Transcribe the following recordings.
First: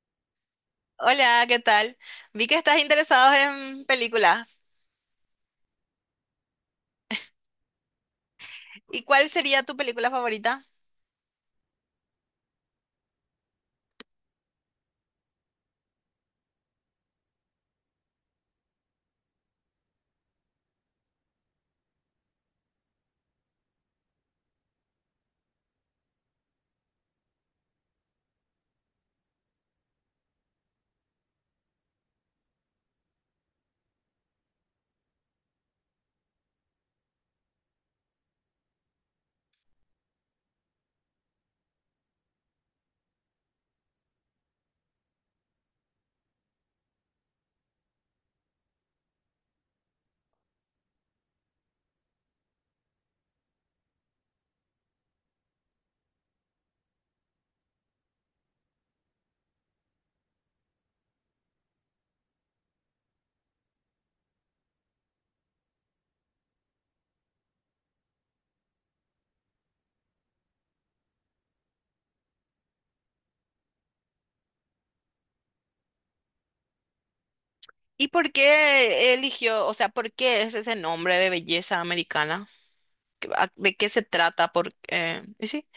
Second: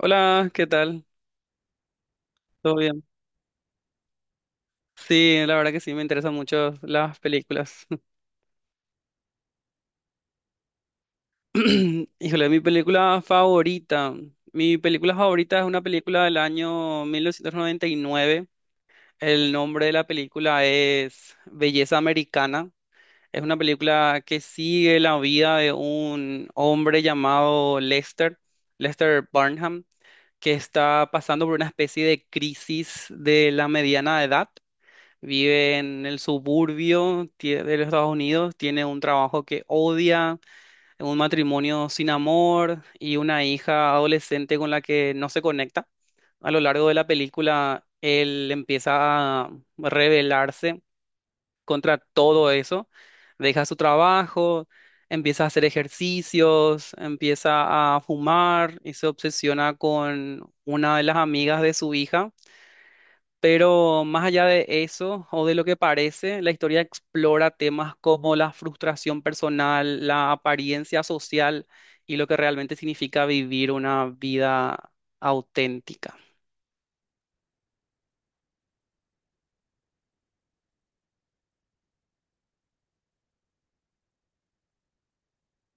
Hola, ¿qué tal? Hola, ¿qué tal? Vi que ¿Todo estás bien? interesado en películas. Sí, la verdad que sí, me interesan mucho las películas. ¿Y cuál sería tu película favorita? Híjole, mi película favorita. Mi película favorita es una película del año 1999. El nombre de la película es Belleza Americana. Es una película que sigue la vida de un hombre llamado Lester, Lester Barnham, que está pasando por una especie de crisis de la mediana edad, vive en el suburbio de los Estados Unidos, tiene un trabajo que odia, un matrimonio sin amor y una hija adolescente con la que no se conecta. A lo largo de la película, él empieza a rebelarse contra todo eso, deja su trabajo, empieza a hacer ejercicios, empieza a fumar y se obsesiona con una de las amigas de su hija, pero más allá de eso, o de lo que parece, la historia explora temas como la frustración personal, la apariencia social y lo que realmente significa vivir una vida auténtica. ¿Y por qué eligió, o sea, por qué es ese nombre de belleza americana? ¿De qué se trata?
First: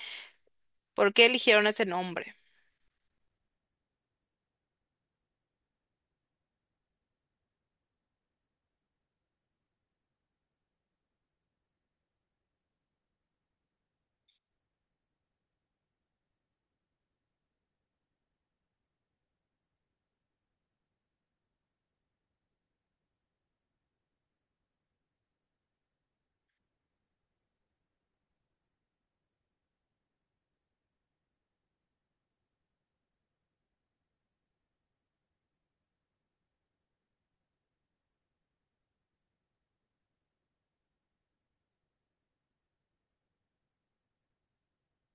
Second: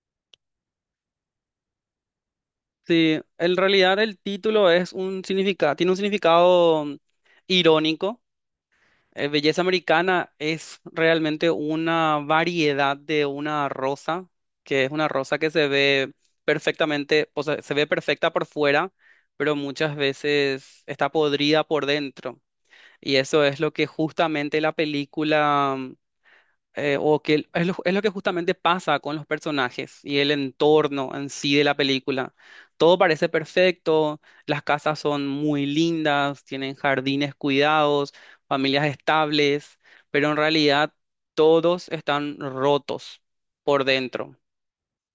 ¿Por qué eligieron ese nombre? Sí, en realidad el título es un significado, tiene un significado irónico. Belleza americana es realmente una variedad de una rosa, que es una rosa que se ve perfectamente, o sea, se ve perfecta por fuera, pero muchas veces está podrida por dentro. Y eso es lo que justamente la película, o que el- es lo que justamente pasa con los personajes y el entorno en sí de la película. Todo parece perfecto, las casas son muy lindas, tienen jardines cuidados, familias estables, pero en realidad todos están rotos por dentro.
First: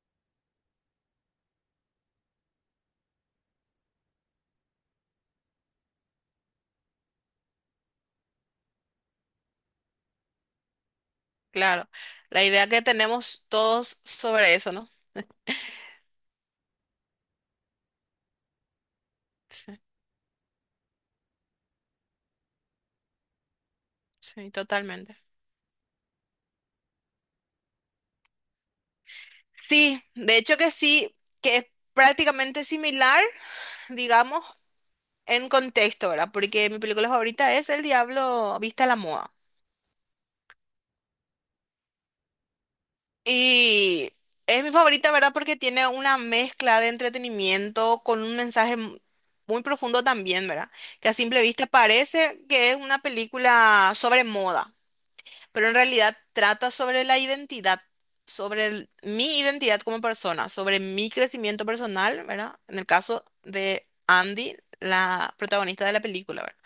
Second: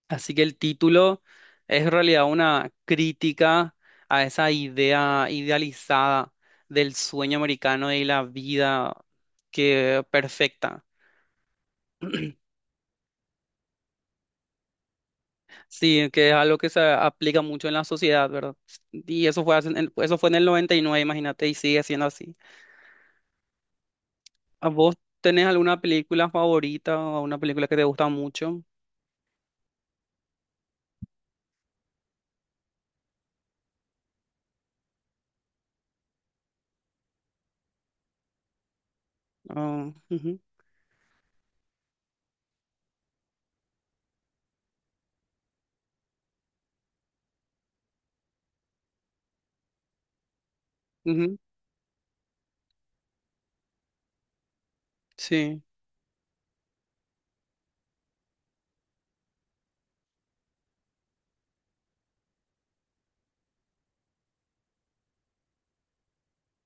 Así que el título es en realidad una crítica a esa idea idealizada del sueño americano y la vida que perfecta. Claro, la idea que tenemos todos sobre eso, ¿no? Sí, que es algo que se aplica mucho en la sociedad, ¿verdad? Y eso fue, Sí, eso fue en el 99, imagínate, y sigue siendo así. sí, ¿A vos totalmente. tenés alguna película favorita o una película que te gusta mucho? Sí, de hecho que sí, que es prácticamente similar, digamos, en contexto, ¿verdad? Porque mi película favorita es El Diablo Vista a la Moda. Ah, ujú, Y es mi favorita, ¿verdad? Porque tiene una mezcla de entretenimiento con un mensaje muy profundo también, ¿verdad? Que a ujú, simple vista parece que es una película sobre moda, sí. pero en realidad trata sobre la identidad, sobre mi identidad como persona, sobre mi crecimiento personal, ¿verdad? En el caso de Andy, la protagonista de la película, ¿verdad?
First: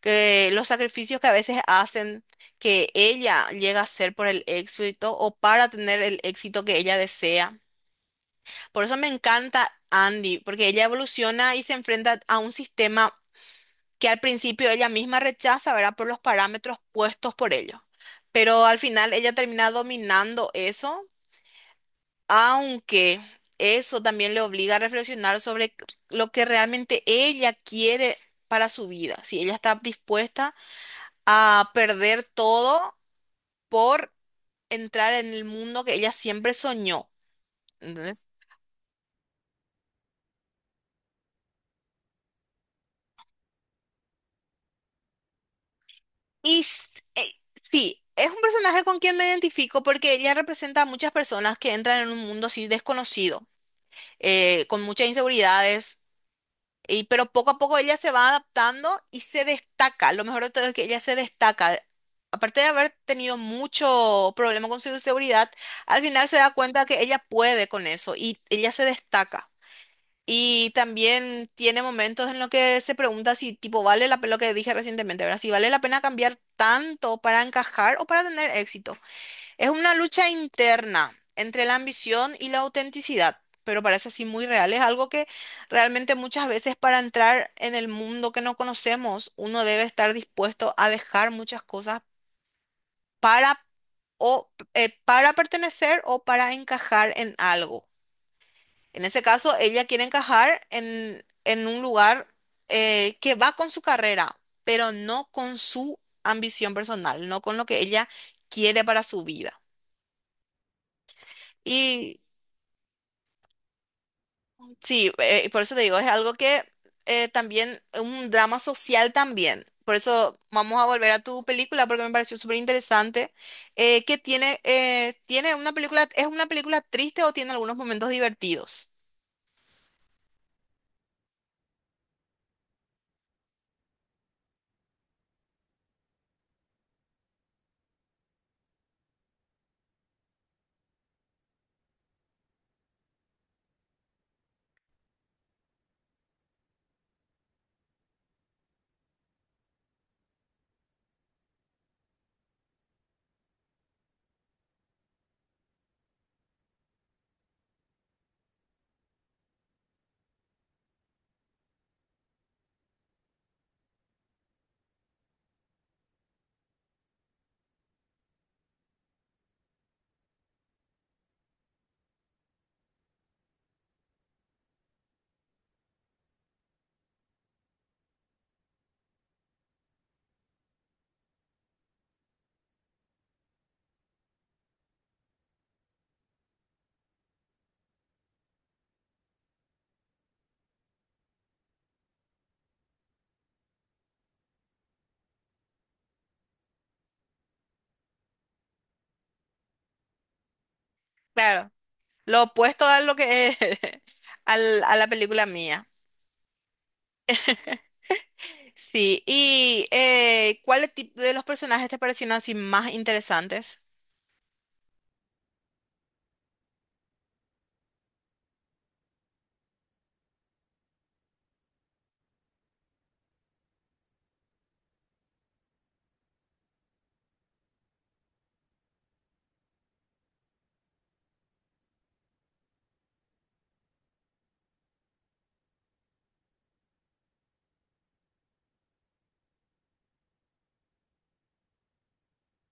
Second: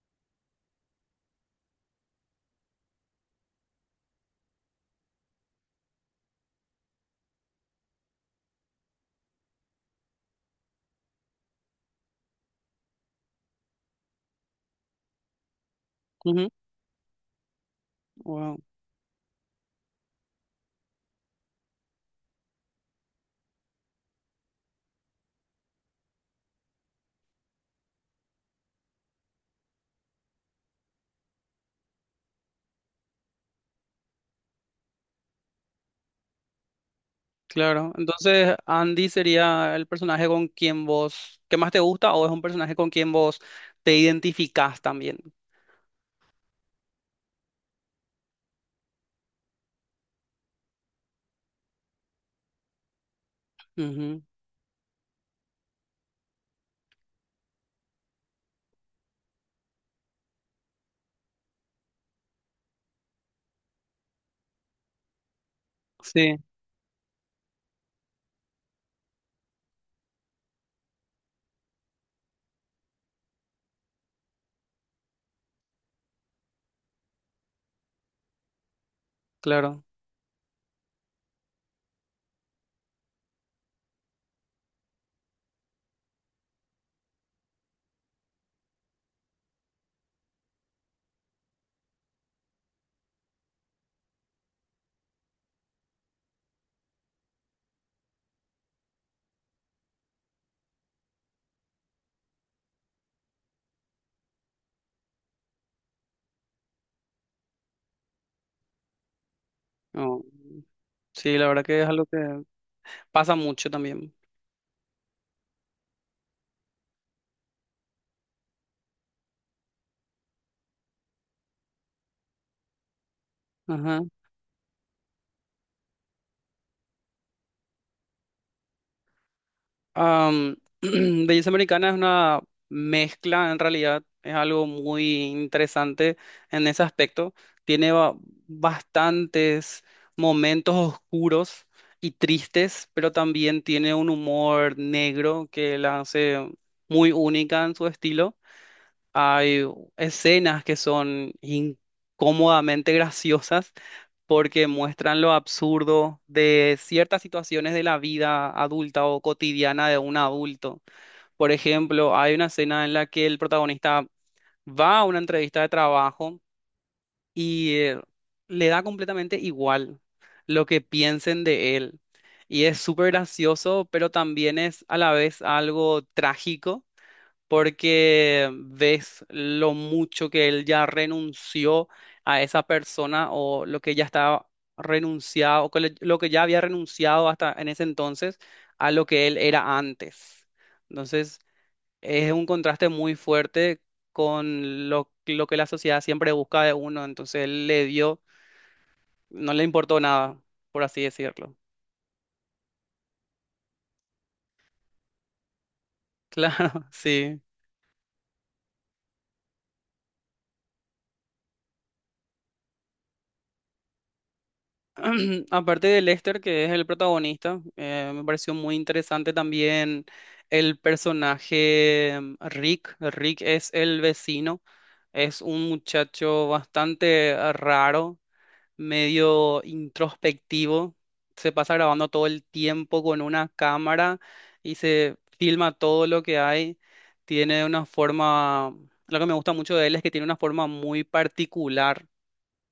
Que los sacrificios que a veces hacen que ella llega a hacer por el éxito o para tener el éxito que ella desea. Por eso me encanta Andy, porque ella evoluciona y se enfrenta a un sistema que al principio ella misma rechaza, ¿verdad? Por los Ujú, parámetros puestos por ellos. wow, Pero al final ella termina dominando eso, aunque eso también le obliga a reflexionar sobre lo que realmente ella quiere para su vida, si ella está dispuesta a perder todo por entrar en el mundo que ella siempre soñó. claro. ¿Entendés? Entonces, Andy sería el personaje con quien vos, ¿qué más te gusta o es un personaje con quien vos te identificás también? Y s- eh, sí, es un personaje con quien me identifico porque ella representa a muchas personas que entran en un mundo así desconocido, Ujú, con muchas inseguridades, y, pero poco a poco ella se va adaptando y se destaca. Lo mejor de todo es que ella se destaca. Aparte de haber tenido mucho problema con su inseguridad, al final se sí, da cuenta que ella puede con eso y ella se destaca. Y también tiene momentos en los que se pregunta si, tipo, vale la pena, lo que dije recientemente, ¿verdad? Si vale la pena cambiar tanto para encajar o para tener éxito. Es claro. una lucha interna entre la ambición y la autenticidad, pero parece así muy real. Es algo que realmente muchas veces para entrar en el mundo que no conocemos, uno debe estar dispuesto a dejar muchas cosas para, para pertenecer o para encajar en algo. En ese caso, ella quiere encajar en un lugar que va con su carrera, pero no con su ambición personal, no con lo que ella quiere para su vida. Oh, sí, la verdad que es algo Y que pasa mucho también. sí, por eso te digo, es algo que también, un drama social también. Por eso vamos a volver a tu película porque me pareció súper interesante. Ajá. Tiene una película, ¿es una película triste o tiene algunos momentos divertidos? Belleza Americana es una mezcla, en realidad, es algo muy interesante en ese aspecto. Tiene bastantes momentos oscuros y tristes, pero también tiene un humor negro que la hace muy única en su estilo. Hay escenas que son incómodamente graciosas porque muestran lo absurdo de ciertas situaciones de la vida adulta o cotidiana de un adulto. Por ejemplo, hay una escena en la que el protagonista va a una entrevista de trabajo y le da completamente igual lo que piensen de él. Y es súper gracioso, pero también es a la vez algo trágico porque ves lo mucho que él ya renunció a esa persona o lo que ya estaba renunciado, lo que ya había renunciado hasta en ese entonces a lo que él era antes. Entonces, es un contraste muy fuerte con lo que la sociedad siempre busca de uno. Entonces, él le dio, no le importó nada, por así decirlo. Claro. Lo opuesto a lo que es, a la película mía. Claro, sí. Sí, y ¿cuál tipo de los personajes te parecieron así más interesantes? Aparte de Lester, que es el protagonista, me pareció muy interesante también el personaje Rick. Rick es el vecino, es un muchacho bastante raro, medio introspectivo, se pasa grabando todo el tiempo con una cámara y se filma todo lo que hay. Tiene una forma, lo que me gusta mucho de él es que tiene una forma muy particular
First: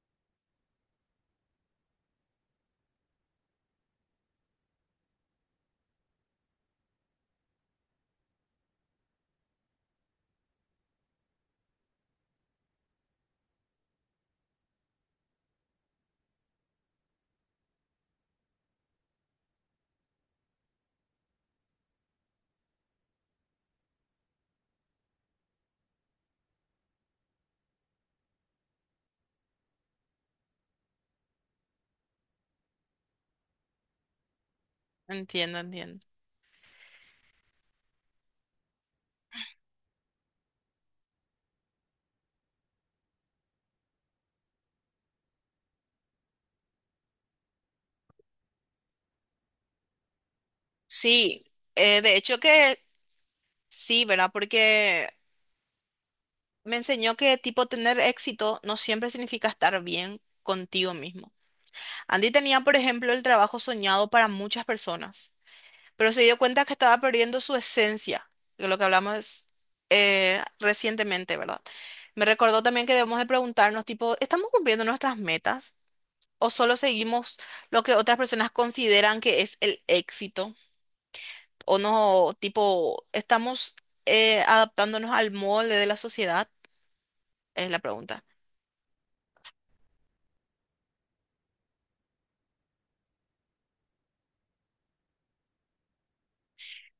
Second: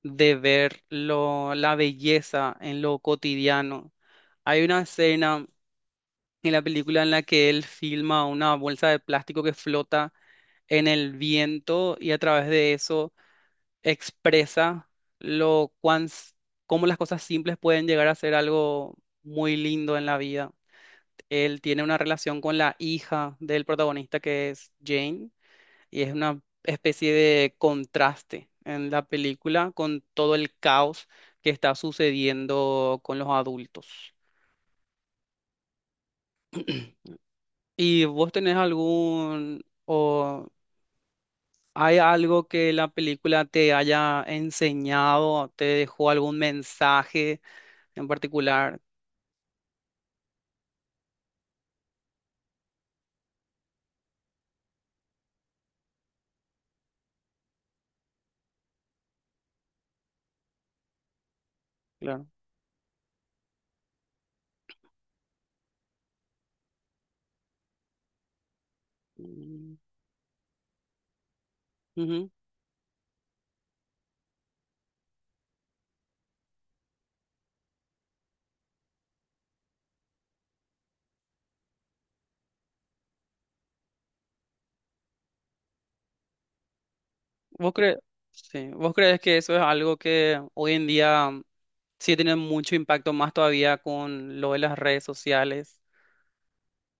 de ver la belleza en lo cotidiano. Hay una escena en la película en la que él filma una bolsa de plástico que flota en el viento y a través de eso expresa lo cuán, s- cómo las cosas simples pueden llegar a ser algo muy lindo en la vida. Él tiene una relación con la hija del protagonista, que es Jane, y es una especie de contraste en la película con todo el caos que está sucediendo con los adultos. Entiendo, entiendo. ¿Y vos tenés algún o hay algo que la película te haya enseñado, te dejó algún mensaje en particular? Sí, de hecho que sí, ¿verdad? Porque me enseñó que tipo tener éxito no siempre significa estar bien contigo mismo. Claro. Andy tenía, por ejemplo, el trabajo soñado para muchas personas, pero se dio cuenta que estaba perdiendo su esencia, de lo que hablamos Mm, recientemente, ¿verdad? Me ujú. recordó también que debemos de preguntarnos, tipo, ¿estamos cumpliendo nuestras metas? ¿O solo seguimos lo que otras personas consideran que es el éxito? ¿O no, tipo, estamos adaptándonos al molde de la sociedad? Es ¿Vos la crees, pregunta. sí, vos crees que eso es algo que hoy en día sí tiene mucho impacto más todavía con lo de las redes sociales?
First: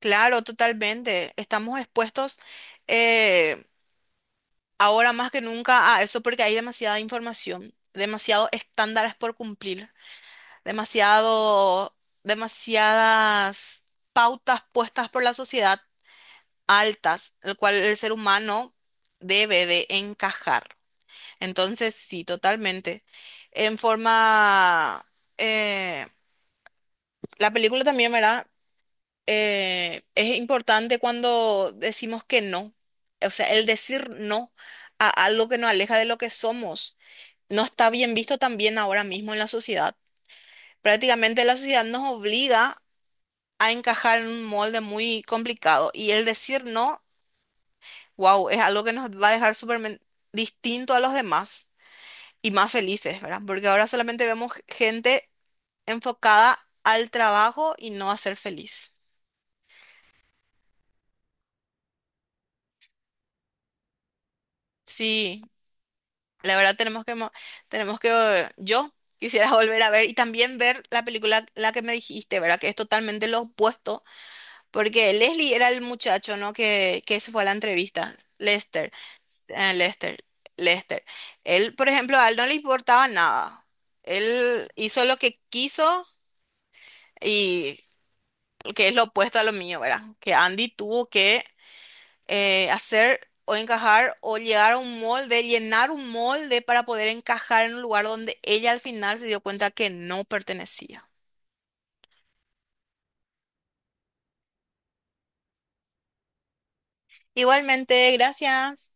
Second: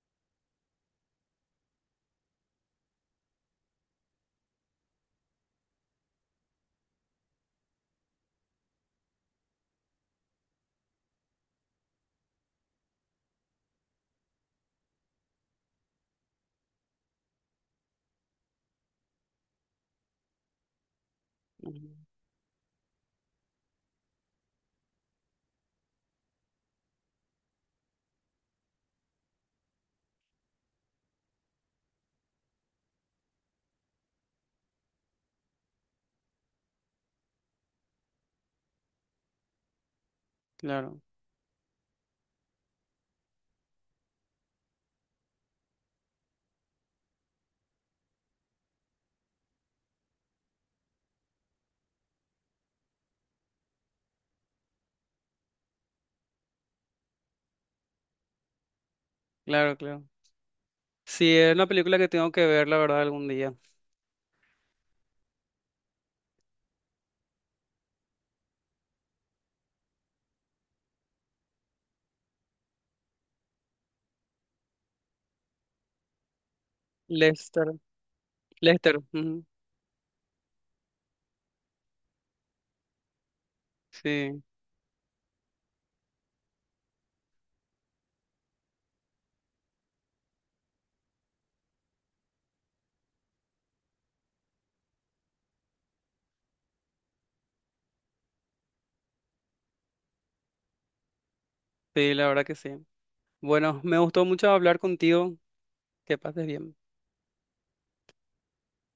Claro, totalmente. Estamos expuestos eh, ahora más que nunca a eso porque hay demasiada información, demasiados estándares por cumplir, demasiado, demasiadas pautas puestas por la sociedad altas, el cual el ser humano debe de encajar. Entonces, sí, totalmente. En forma, eh, la película también, ¿verdad? Es importante cuando decimos que no. O sea, el decir no a algo que nos aleja de lo que somos no está bien visto también ahora mismo en la sociedad. Claro, Prácticamente la sociedad nos obliga a encajar en un molde muy complicado. Y el decir no, wow, es algo que nos va a dejar súper distinto a los demás y más felices, ¿verdad? Porque ahora solamente vemos gente enfocada al trabajo y no a ser feliz. claro, claro. Sí, es una película que tengo que ver, la verdad, algún día. Sí, la verdad tenemos tenemos que, yo quisiera volver a ver y también ver la película, la que me dijiste, ¿verdad? Que es totalmente lo opuesto. Porque Leslie era el muchacho, ¿no? Que se fue a la Lester, entrevista. Lester. Lester, ujú. Lester. Lester. Él, por ejemplo, a él no le importaba nada. Sí, Él hizo lo que quiso y que es lo opuesto a lo mío, ¿verdad? Que Andy tuvo que hacer o encajar o llegar a un molde, llenar un molde para poder encajar en un lugar donde ella al final se dio cuenta que no pertenecía. sí, la verdad que sí. Bueno, me gustó mucho hablar contigo. Que pases bien. Igualmente, gracias.